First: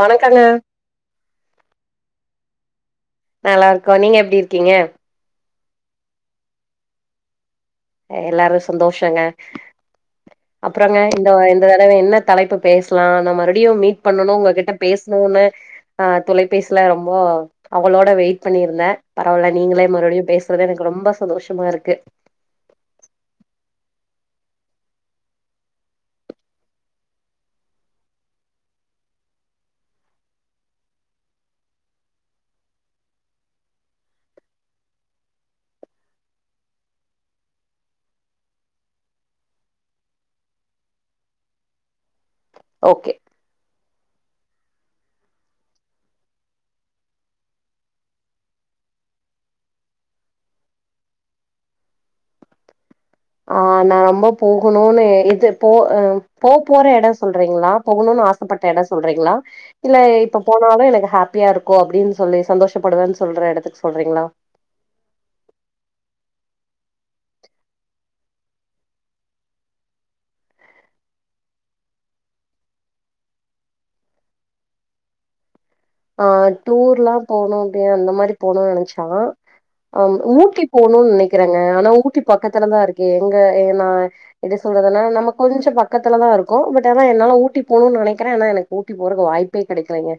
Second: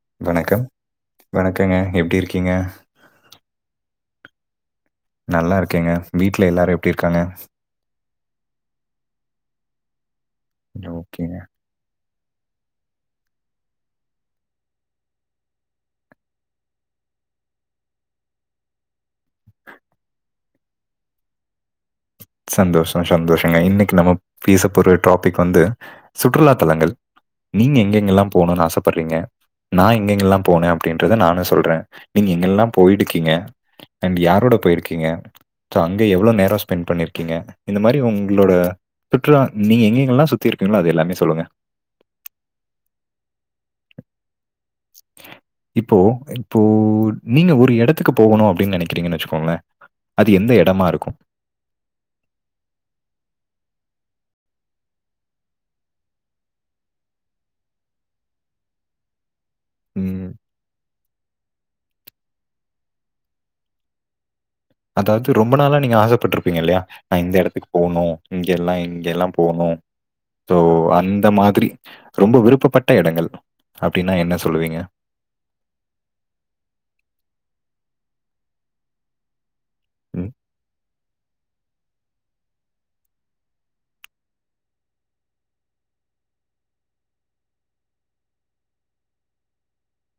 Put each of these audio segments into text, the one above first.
வணக்கங்க வணக்கம் வணக்கங்க எப்படி இருக்கு க நல்லா இருக்கோம் நீங்க எப்படி இருக்கீங்க நல்லா இருக்கேங்க வீட்டுல எல்லாரும் எப்படி இருக்காங்க எல்லாரும் சந்தோஷங்க அப்புறங்க இந்த ஓகேங்க. இந்த தடவை என்ன தலைப்பு பேசலாம் நான் மறுபடியும் மீட் பண்ணணும் உங்ககிட்ட பேசணும்னு அஹ் தொலைபேசில ரொம்ப ஆவளோட வெயிட் பண்ணியிருந்தேன் பரவால்ல நீங்களே மறுபடியும் பேச எனக்கு ரொம்ப சந்தோஷமா இருக்கு சந்தோஷம் சந்தோஷங்க இன்னைக்கு நம்ம பேச போற டாபிக் வந்து சுற்றுலா தலங்கள் நீங்க எங்கங்கல்லாம் போணும்னு ஆசைப்படுறீங்க நான் எங்கெங்கல்லாம் போனேன் அப்படின்றத நானும் சொல்றேன் நீங்க எங்கல்லாம் போயிருக்கீங்க அண்ட் யாரோட போயிருக்கீங்க அங்க எவ்வளோ நேரம் ஸ்பெண்ட் பண்ணிரு ங்க இந்த மாதிரி உங்களோட சுற்றுலா நீங்க எங்கங்கல்லா சுத்தி இருக்கீங்களோ அது எல்லாமே சொல்லுங்க ஓகே இப்போ இப்போ நீங்க ஒரு இடத்துக்கு போகணும் அப்படின்னு நினைக்கிறீங்கன்னு வச்சுக்கோங்களேன் அது எந்த இடமா இருக்கும் ஆஹ் நான் ரொம்ப போகணும்னு இது போ போ போற இடம் சொல்றீங்களா போகணும்ன்னனு ஆசைப்பட்ட இடம் சொல்றீங்களா இல்ல ம். இப்ப போனாலும் எனக்கு ஹப் பிரியா இருக்கும் அப்படின்னு சொல்லி சந்தோஷப்படுவேன்னு சொல்ற இடத்துக்கு சொல்றீங்களா அதாவது ரொம்ப நாளா நீங்க ஆசைப்பட்டிருப்பீங்க இல்லையா நான் இந்த இடத்துக்கு போகணும் இங்க எல்லாம் இங்க எல்லாம் போணும் சோ அந்த மாதிரி ரொம்ப விருப்பப்பட்ட இடங்கள் அப்படின்னா என்ன சொல்லுவீங்க ஆஹ் டூர்லாம் போகணும் அப்படி அந்த மாரி போகணும் நினைச்சா ஆ ம். ஊட்டி போணுன்னு நினைக்கிறேங்க ஆனா ஊட்டி பக்கத்துலதான் இருக்குே எங்க நான் எப்படி சொல்றதுன்னா நம்ம கொஞ்சோ பக்கத்துலதான் இருக்கோ பட் ஆனா என்னால ஊட்டி போணுன்னு நினைக்கிறே ஆனா எனக்கு ஊட்டி போறதுக்கு வாய்ப்பே கிடைக்கலைீங்க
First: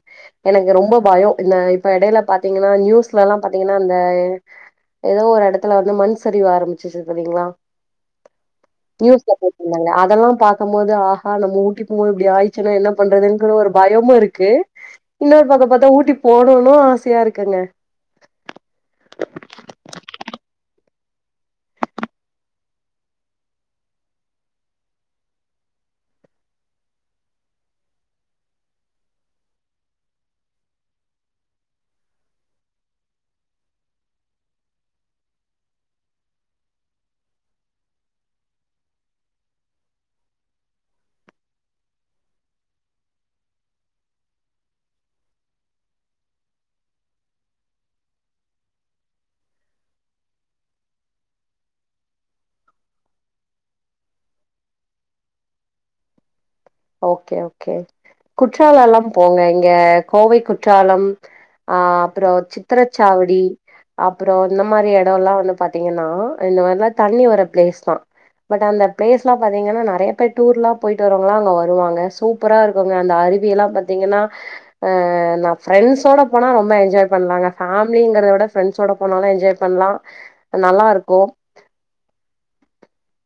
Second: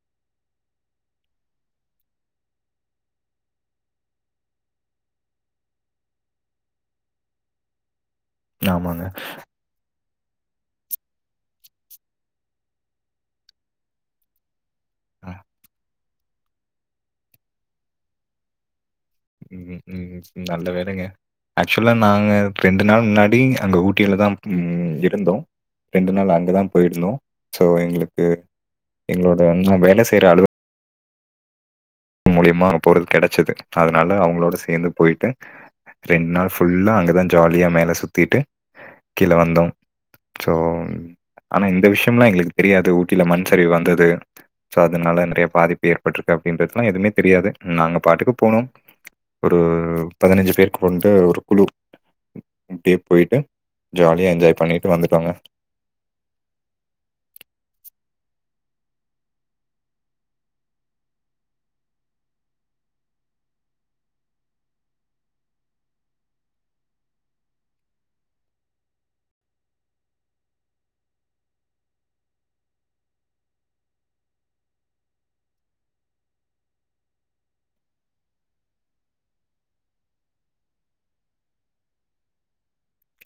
எனக்கு ரொம்ப பயம் இந்த இப்ப இடையில பாத்தீங்கனா நியூஸ்ல எல்லாம் பாத்தீங்கனா அந்த ஏதோ ஒரு இடத்துல வந்து மண் சரிவு ஆரம்பிச்சுச்சு பார்த்திங்கங்களா ஆமாங்க. நியூஸ்ல போட்டாங்க அதெல்லாம் பாக்கும் போது ஆஹா நம்ம ஊட்டி போக போது இப்படி ஆயிச்சுன்னா என்ன பண்றதுங்கற ஒரு பயமும் இருக்கு அ இன்னொரு பக்கம் பார்த்தா ஊட்டி போணும்னு ஆசையா இருக்குங்க ம், ம். நல்ல வேளைங்க. ஆக்சுவலா நாங்க ரெண்டு நாள் முன்னாடி அங்க ஊட்டிலதான் ம் இருந்தோ ரெண்டு நாள் அங்கதா போயிருந்தோ சோ எங்களுக்கு எங்களோட நா வேல செய்ற அலு மூலியமா பொருள் கெடச்சுது அதுனால அவுங்களோட சேந்து போயிட்டு ரெண்டு நாள் ஃபுல்லா அங்கதான் ஜாலியா மேல சுத்திட்டு கீல வந்தோம் சோ ஆனா இந்த விஷயம்ல்லாம் எங்களுக்கு தெரியாது ஊட்டில மண் சரிவு வந்தது சோ அதனால நெறைய பாதிப்பு ஏற்பட்டிருக்கு அப்டின்றது ல்லாம் எதுமே தெரியாது நாங்க பாட்டுக்கு போனோம் ஒரு பதினஞ்சு பேரு கொண்ட ஒரு குழு அப்டே போயிட்டு ஜாலியா என்ஜாய் பண்ணிகிட்டு வந்துடோங்க ஓகே ஓகே குற்றாலல்லா போங்க இங்க கோவை குற்றாலம் ஆ அப்புறொ சித்திரச்சாவடி அப்புறொ இந்த மாரி எடோல்லா வந்து பாத்தீங்கன்னா இந்த மாரிலா தண்ணி வர பிளேஸ்தா பட் அந்த பிளேஸ்லா பாத்தீங்கன்னா நெறைய பேர் டூர்லா போயிட்டு வரவங்கல்லா அங்க வரு ருவாங்க சூப்பரா இருக்குங்க அந்த அருவியெல்லா பாத்தீங்கன்னா ஆ நா ஃப்ரெண்ட்ஸோட போனா ரொம்ப என்ஜாய் பண்லாங்க ஃபமிலிங்கற விட ஃப்ரெண்ட்ஸோட போனாலு என்ஜாய் பண்லாம் நல்லா இருக்கும்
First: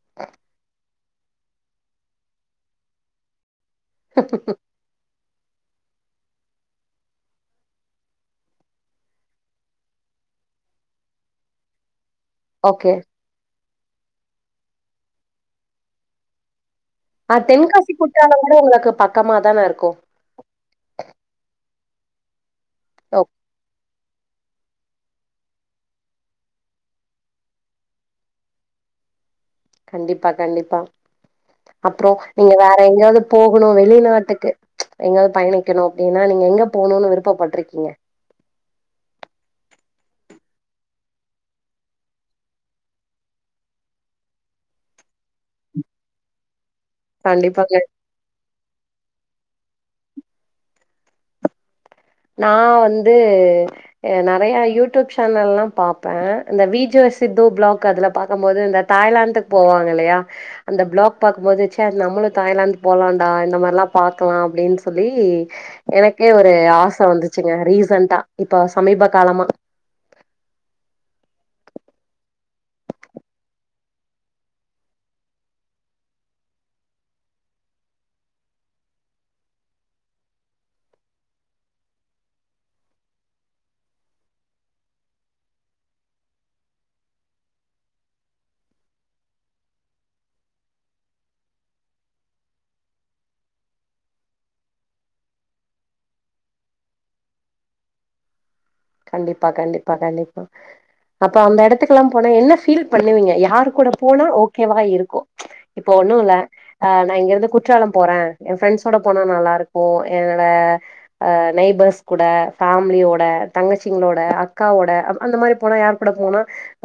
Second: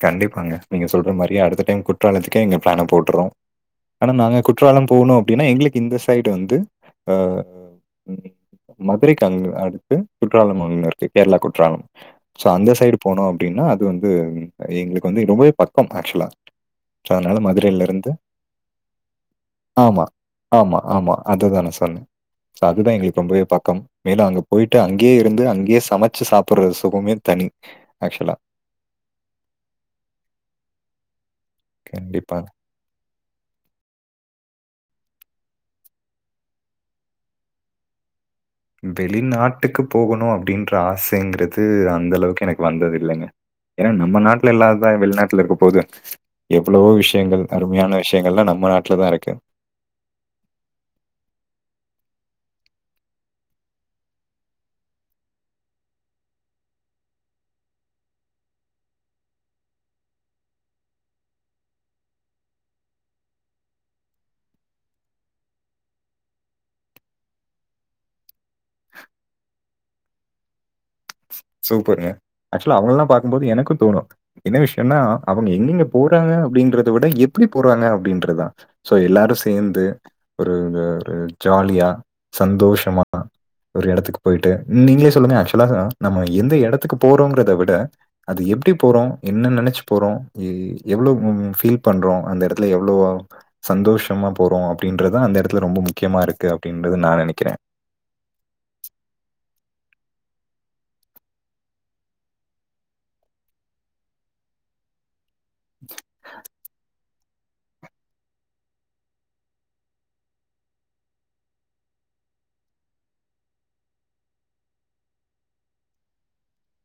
கண்டிப்பாங்க நீங்க ஸ் சொல்ற மாரியே அடுத்த டைம் குற்றாலத்துக்கே எங்க ப்ளான போட்டுற்றோ ஆனா நாங்க குற்றாலம் போணோம் அப்டின்னா எங்களுக்கு இந்த சைடு வந்து ஆ ம் மதுரைக்கு அங்க அடுத்து குற்றாலம் அங்க இருக்கு கேரளா குற்றாலம் சோ அந்த ஓகே சைடு போனோ அப்டின்னா இது வந்து அ எங்களுக்கு வந்து ரொம்பவே பக்கம் ஆக்சுவலா சோ அ அதனால மதுரையில தென்காசி இருந்து குற்றாலம் கூட உங்களுக்கு பக்கமாதான இருக்கும் தண்ணி சோ அதுதான் எங்களுக்கு ரொம்பவே பக்கம் மேலு அங்க போயிட்டு அங்கேயே இருந்து அங்கேயே சமச்சு சாப்பிட்றது சுகமே தனி ஆக்சுவலா கண்டிப்பா கண்டிப்பா அப்றொ கண்டிப்பா. நீங்க வேற எங்யாவது போகணு வெளிநாட்டுக்கு எங்காவது பயணிக்கணு அப்டின்னா நீங்க எங்க போணுன்னு விருப்பப்பட்ருக்கீங்க வெளிநாட்டுக்கு போகணு அப்டின்ற ஆசைங்கிறது அந்த அளவுக்கு எனக்கு வந்தது இல்லைங்க ஏன்னா நம்ப நாட்ல இல்லாததா வெளிநாட்ல இருக்க போது எவ் வ்ளோ விஷயங்கள் கண்டிப்பாங்க அருமையான விஷயங்கள்லா நம்ம நாட்ல தா இருக்கு நா வந்து அ நெறையா யூடியூப் ஷேனல்லா பாப்பேன் இந்த விஜே சித்து பிளாக் அதுல பாக்கும் போது இந்த தாய்லாந்துக்கு போவாங்க இல்லையா அந்த பிளாக் பாக்கும் போது ச்ச நம்மளு தாய்லாந்து போலான்டா இந்த மாரில்லா பாக்கலா அப்டின்னு சொல்லி எனக்கே ஒரு ஆச இப்ப வந்துச்சுங்க ரீசண்டா இப்ப சமீப காலமா சூப்பருங்க ஆக்சுவலா அவுங்கலெல்லா பாக்கும்போது எனக்கும் தோணு என்ன விஷயொன்னா அவங்க எங்கெங்க போறாங்க அப்டிங்கறத விட எப்டி போறாங்க அப்டின்றதுதான் சோ எல்லாரு சேந்து ஒரு அ ஒரு ஜாலியா சந்தோஷமா ஒரு எடத்துக்கு போயிட்டு நீங்களே சொல்லுங்க ஆக்சுவலா நம்ம எந்த எடத்துக்கு போறோங்கிறத விட அது எப்டி போறோ என்ன நெனச்சு போறோ எ எவ்வளவு ஃபீல் பண்றோ அந்த எடத்துல எவ்வளவு சந்தோஷமா போறோ அப்டின்றதா அந்த எடத்துல ரொம்ப முக்கியமா இருக்கு அப்டின்றது நா நெனைக்கிறே கண்டிப்பா கண்டிப்பா கண்டிப்பா அப்ப அந்த எடத்துக்கெல்லா போனா என்ன ஃபீல் பண்ணுவீங்க யாரு கூட போனா ஓகேவா இருக்கும் இப்ப ஒண்ணு இல்ல ஆ நா இங்கருந்து குற்றாலம் போறே என் ஃபிரெண்ட்ஸோட போனா நல்லாருக்கு என்னோட நெயபர்ஸ் கூட ஃபேமிலியோட தங்கச்சிங்களோட அக்காவோட அந் அந்த மாரி போனா யார் கூட போனா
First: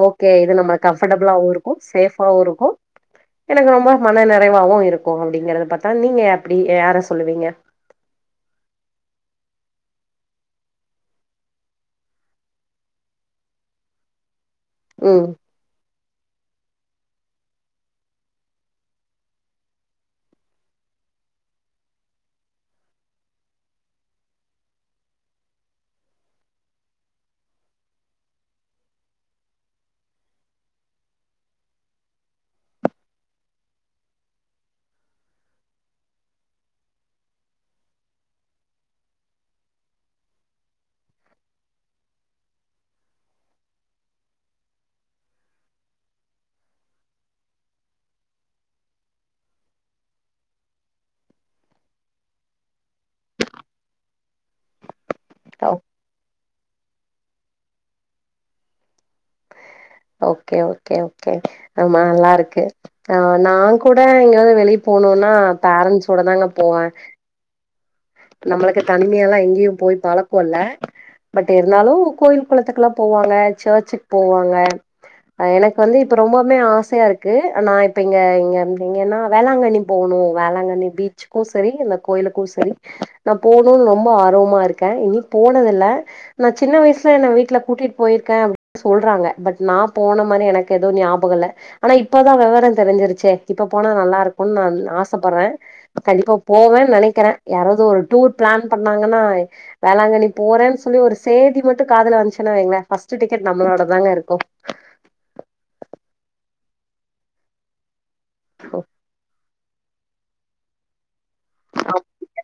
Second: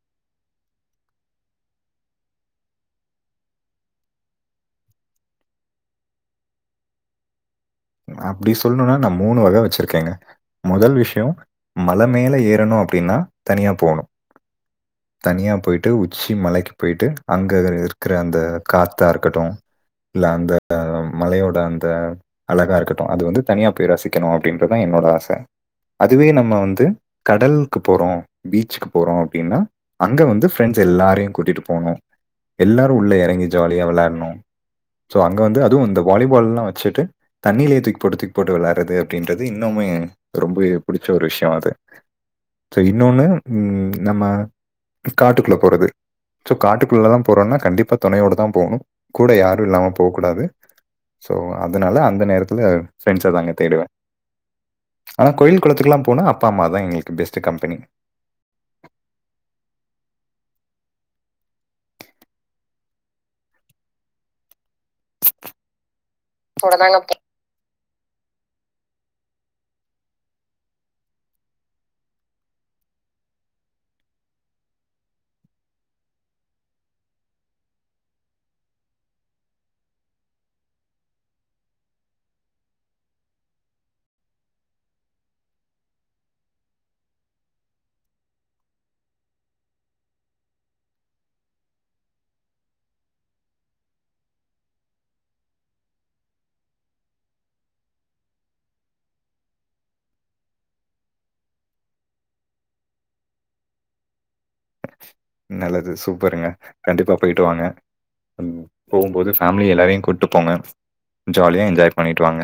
ஓகே இது நம்ம கம்ஃபர்டபிளாவு இருக்கும் சேஃபாவு இருக்கும் எனக்கு ரொம்ப மன நெறைவாவு இருக்கும் அப்டிங்கறத பாத்தா நீங்க அப்டி யார சொல்லுவீங்க அப்டி சொல்ணுன்னா நா மூணு வக வச்சிருக்கேங்க முதல் விஷயொ மல மேல ஏறணு அப்டின்னா தனியா போணு ம் தனியா போயிட்டு உச் உச்சி மலைக்கு போயிட்டு அங்க இருக்குற அந்த காத்தா இருக்கட்டும் இல்ல அந்த மலையோட அந்த அலகா இருக்கட்டும் அது வந்து தனியா போய் ரசிக்கணு அப்டின்றதா என்னோட ஆச அதுவே நம்ம வந்து கடலுக்கு போறோ பீச்சுக்கு போறோ அப்டின்னா அங்க வந்து ஃப்ரெண்ட்ஸ் எல்லாரையு கூட்டிட்டு போணு எல்லாரு உள்ள எறங்கி ஜாலியா வெளையாட்ணு சோ அங்க வந்து அதுவு இந்த வாலிபால்லா வச்சுட்டு தண்ணிலே தூக்கி போட்டு தூக்கி போட்டு வெளையாட்றது அப்டின்றது இன்னுமே எனக் ரொம்பவே புடிச்ச ஒரு விஷயொ அது சோ இன்னொன்னு ம் நம்ம காட்டுக்குள்ள போறது சோ காட்டுக்குள்ளல்லா போறோம்னா கண்டிப்பா தொணையோட தா போணு கூட யாரும் இல்லாம போக்கூடாது சோ அந் அதனால அந்த நேரத்துல பிரெண்ட்ஸ தாங்க தேடுவே ஆனா கோயில் கொளத்துக்குல்லா போன அப் ப்பாமா தா எங்களுக்கு best company okay okay okay ஆமா நல்லாருக்கு ஆ நா கூட எங்கயாவது வெளிப் போனுன்னா பேரண்ட்ஸோட தாங்க போவெ நம்மளுக்கு தனிமையால்லா எங்யும் போய் பழக்கொ இல்ல பட் இருந்தாலு கோயில் கொளத்துக்குல்லா போவாங்க சர்ச்சுக் போவாங்க அ எனக் வந்து இப்ப ரொம்பவ்மே ஆசையாருக்கு நா இப்ப இங்க இங்க இங்கன்னா வேளாங்கண்ணி போவுணு வேளாங்கண்ணி பீச்சுக்கு சரி இந்த கோயிலுக்கு சரி நா போனுன் ரொம்ப ஆர்வமா இருக்கே இனி போனதுல்ல நா சின்ன வயசுல என்ன வீட்ல கூட்டிட் போயிருக்கே [inaudible] சொல்றாங்க பட் நா போன மாரி எனக்கு எதுவ் ஞாபகொல்ல ஆனா இப்பதா வெவரந் தெரிஞ்சிருச்சே இப்ப போனா நல்லாருக்குன் நான் ஆசப்பட்றே கண்டிப்பா போவேன் நனைக்கிறே யாராவ்து ஒரு டூர் பிளான் பண்ணாங்கன்னா வேளாங்கண்ணி போறேன் சொல்லி ஒரு சேதி மட்டு காதுல வன்ச்சுன்னா வைங்ளே ஃபர்ஸ்ட்டு டிக்கெட் நம்மளோடதுதாங்க இருக்கு நல்லது சூப்பருங்க கண்டிப்பா போயிட்டு வாங்க ம் போகும் போது ஃபேம் மிலி எல்லாரையு கூட்டு போங்க ஜாலியா என்ஜாய் பண்ணிட்டு வாங்க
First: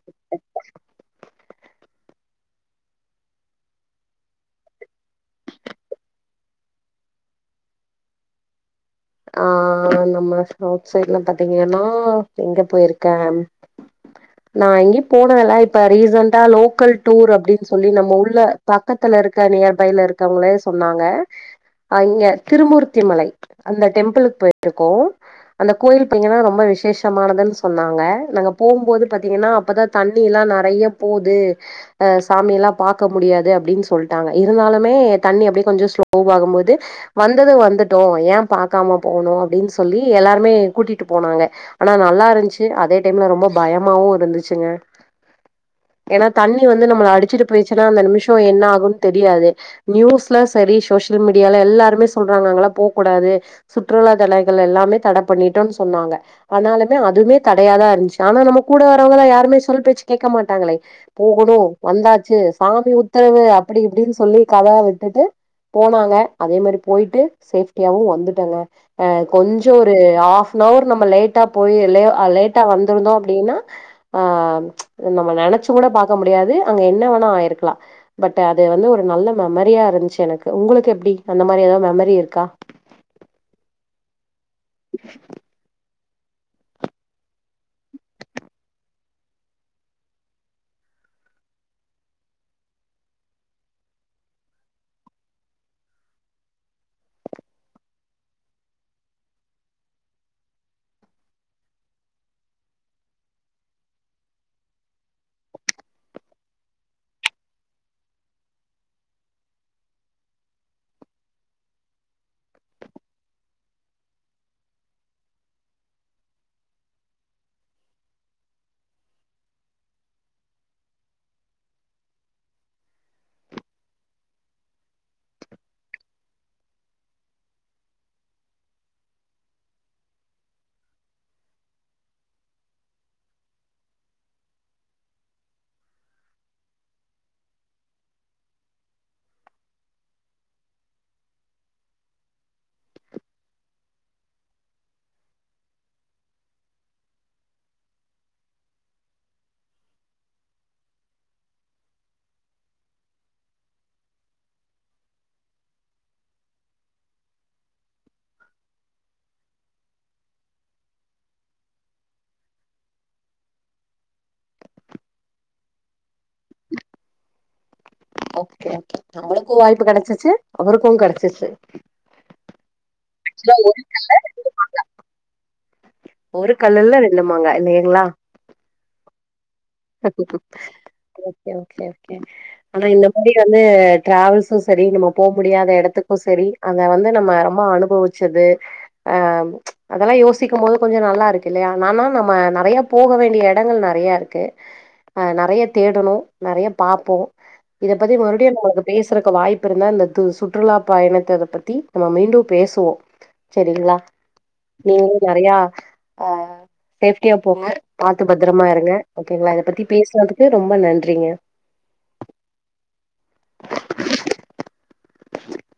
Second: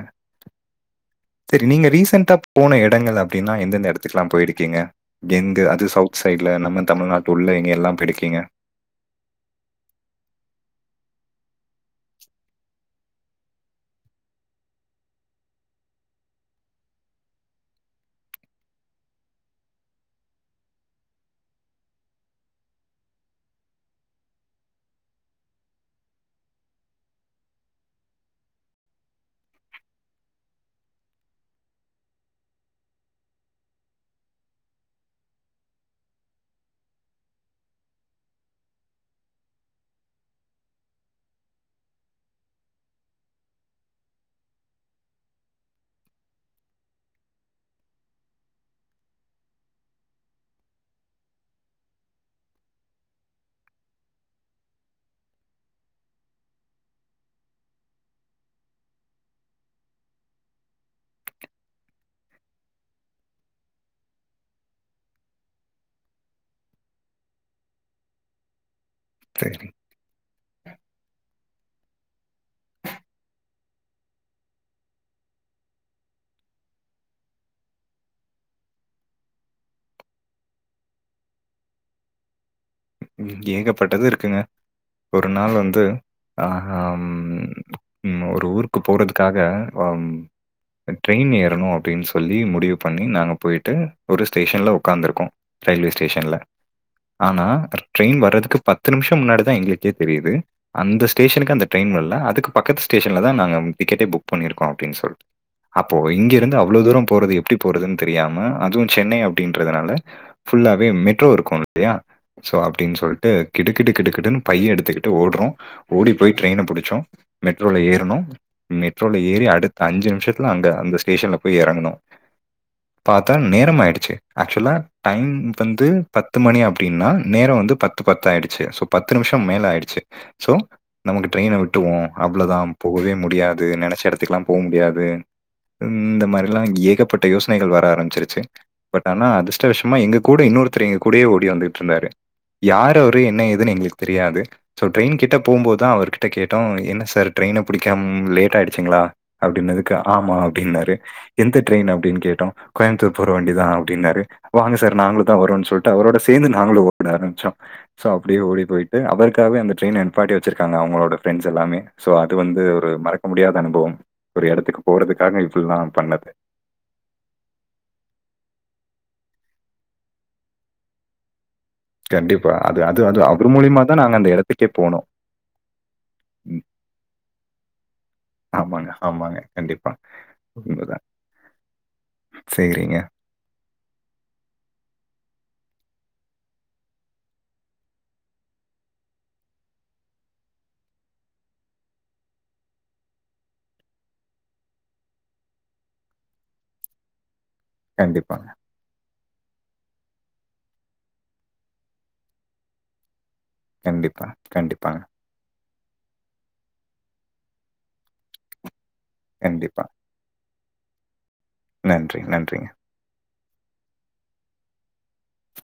செரி நீங்க ரீசென்ட்டா போன எடங்கள் அப்டின்னா எந்தெந்த எடத்துக்லா போயிருக்கீங்க எங்க அது சவுத் சைட்ல நம்ம தமிழ்நாட் டுள்ள எங்க எல்லா பொயிடுக்கீங்க ஆ நம்ம சவுத் சைட்ல பாத்தீங்கன்னா எங்க போயிருக்கே நா எங்யு போனதெல்ல இப்ப ரீசண்டா லோக்கல் டூர் அப்டின் சொல்லி நம்ம உள்ள பக்கத்துலருக்க நியர்பைல இருக்கவுங்களே சொன்னாங்க அ இங்க திருமூர்த்தி மலை அந்த டெம்பிளுக் போயிருக்கோ அந்த கோயில் போனிங்கனா ரொம்ப விஷேஷமானதுன் சொன்னாங்க நாங்க போகும்போது பாத்தீங்கன்னா அப்பதா தண்ணில்லா நெறைய போது அ சாமியெல்லா பாக்க முடியாது அப்டின் சொல்ட்டாங்க இருந்தாலுமே தண்ணி அப்டியே கொஞ்சொ ஸ்லோவாகும் போது வந்தது வந்துட்டோ ஏம் பாக்காம போகனு அப்டின் சொல்லி எல்லாருமே கூட்டிட்டு போனாங்க ஆனா நல்லாருன்ச்சு அதே டைம்ல ரொம்ப பயமாவு இருந்துச்சுங்க எனா தண்ணி வந்து நம்மள அடுச்சுட்டு போயிச்சுன்னா அந்த நிமிஷொ என்ன ஆகுன் தெரியாது நியூஸ்ல செரி ஷோஷியல் மீடியால எல்லாருமே சொல்றாங்க அங்கலாம் போ கூடாது சுற்றுலா தலங்கள் எல்லாமே தட பண்ணிட்டோன் சொன்னாங்க ஆனாலுமே அதுமே தடையாதா இருன்ச்சு ஆனா நம்ம கூட வரவ்ங்களா யாருமே சொல் பேச்சு கேக்க மாட்டாங்களே போகணு வந்தாச்சு சாமி உத்தரவு அப்பிடி இப்பிடின் சொல்லி கதலா விட்டுட்டு போனாங்க அதே மாரி போயிட்டு சேஃப்டியாவு வந்துட் டங்க அ சரி. கொஞ்சொ ஒரு ஆஃப்னவர் நம்ம லேட் டா போயி லெ அ லேட்டா வந்துருந்தோ அப்டின்னா ஆ நம்ம நெனச்சு கூட பாக்க முடியாது அங்க என்ன வெணா ஆயிருக்லா பட் அது வந்து ஒரு நல்ல மெமரியா இருன்ச்சு எனக்கு உங்குளுக்கு எப்டி அந்த மாரி எதா மெமரி இருக்கா ம் ஏகப்பட்டது இருக்குங்க ஒரு நாள் வந்து ஆ ஹம் ஒரு ஊருக்கு போறதுக்காக அம் ட்ரெயின் ஏறணு அப்டின் சொல்லி முடிவு பண்ணி நாங்க போய்ட்டு ஒரு ஸ்டேஷன்ல உக்காந்துருக்கோ ரயில்வே ஸ்டேஷன்ல ஆனா ட்ரெயின் வர்றதுக்கு பத்து நிமிஷம் முன்னாடிதா எங்களுக்கே தெரியிது அந்த ஸ்டேஷனுக்கு அந்த ட்ரெயின் வல்ல அதுக்கு பக்கத்து ஸ்டேஷன்ல தா நாங்க டிக்கெட்டே புக் பண்ணிருக்கோ அப்டின் சொல்லி அப்போ இங்கெருந்து அவ்ளோ தூரம் போறது எப்டி போறதுன் தெரியாம அதுவு சென்னை அப்டின்றதுனால ஃபுல்லாவே மெட்ரோ இருக்கு [inaudible] சோ அப் டின் சொல்ட்டு கிடு கிடு கிடு கிடுன்னு பைய எடுத்துக்கிட்டு ஓட்றோ ஓடி போய் ட்ரெயின புடுச்சோ மெட்ரோல ஏறுனொ மெட்ரோல ஏறி அடுத்த அஞ்சு நிமிஷத்துல அங்க அந்த ஸ்டேஷன்ல போய் எறங்குனோ பாத்தா நேரம் ஆயிடுச்சு ஆக்சுவலா டைம் வந்து பத்து மணி அப்டின்னா நேர வந்து பத்து பத்து ஆயிடுச்சு சோ பத்து நிமிஷம் மேல ஆயிடுச்சு சோ நமக்கு ட்ரெய்ன விட்டுவோ அவ்ளதாம்போகவே முடியாது நெனச்ச எடத்துக்லாம் போ முடியாது இந்த மாரில்லா ஏகப்பட்ட யோசனைகள் வர ஆரம்பிச்சிருச்சு பட் ஆனா அதிர்ஷ்ட வசமா எங்க கூட இன்னொருத்தர் எங்க கூடயே ஓடி வந்துட்ருந்தாரு யார் அவரு என்ன ஏதுனு எங்ளுக்கு தெரியாது ஸோ ட்ரெயின் கிட்ட போம்போதா அவர்கிட்ட கேட்டோ என்ன சார் ட்ரெயின புடிக்கம் லேட் ஆயிடுச்சுங்ளா அப்டின்னதுக்கு ஆமா அப்டின்னாரு எந்த ட்ரெயின் அப்டின் கேட்டோ கோயம்புத்தூர் போற வண்டி தா அப்டின்னாரு வாங்க சார் நாங்களு தா வரோன் சொல்ட்டு அவரோட சேந்து நாங்களு ஓட ஆரம்பிச்சோ சோ அப்டியே ஓடி போயிட்டு அவருக்காவே அந்த ட்ரெயின நிப்பாட்டி வச்சிருக்காங்க அவுங்களோட ஃப்ரெண்ட்ஸ் எல்லாமே சோ அது வந்து ஒரு மறக்க முடியாத அனுபவம் ஒரு எடத்துக்கு போறதுக்காக இப்பில்லா பண்ணது ஓகே ஓகே நம்மளுக்கு வாய்ப்பு கெடச்சுச்சு அவருக்கு கெடச்சுச்சு கண்டிப்பா அது அது அது அவர் மூலியமா தா நாங்க அந்த எடத்துக்கே போனோ ஒரு கல்லுல்ல ரெண்டு மாங்க இல்லையங்ளா ஆமாங்க, ஆமாங்க கண்டிப்பா. ம். உண்மதான். ஓகே ஓகே ஓகே ஆனா சரிங்க. இந்த மாரி வந்து ட்ராவல்ஸு செரி நம்ம போ முடியாத எடத்துக்கு செரி அங்க வந்து நம்ம ரொம்ப அனுபவுச்சது ஆ அதல்லா யோசிக்கும் போது கொஞ்ச நல்லா இருக்குல்லெயா நானா நம்ம நெறைய போக வேண்டிய எடங்கள் நெறைய இருக்கு அ நெறைய தேடணு நெறைய பாப்போ இத பத்தி கண்டிப்பாங்க, மறுபுடியு நம்மளுக்கு பே சுருக்க வாய்ப்பு இருந்தா இந்த து சுற்றுலா பயணத்த பத்தி நம்ம மீண்டு பேசுவோ செரிங்ளா கண்டிப்பா, கண்டிப்பாங்க, நீங்களு நெறையா அ சேஃப்டியா போங்க பாத்து பத்திரமா இருங்க ஓகேங்ளா இத பத்தி கண்டிப்பா. பேசுனதுக் கு ரொம்ப நன்றிங்க நன்றி நன்றிங்க [inaudible]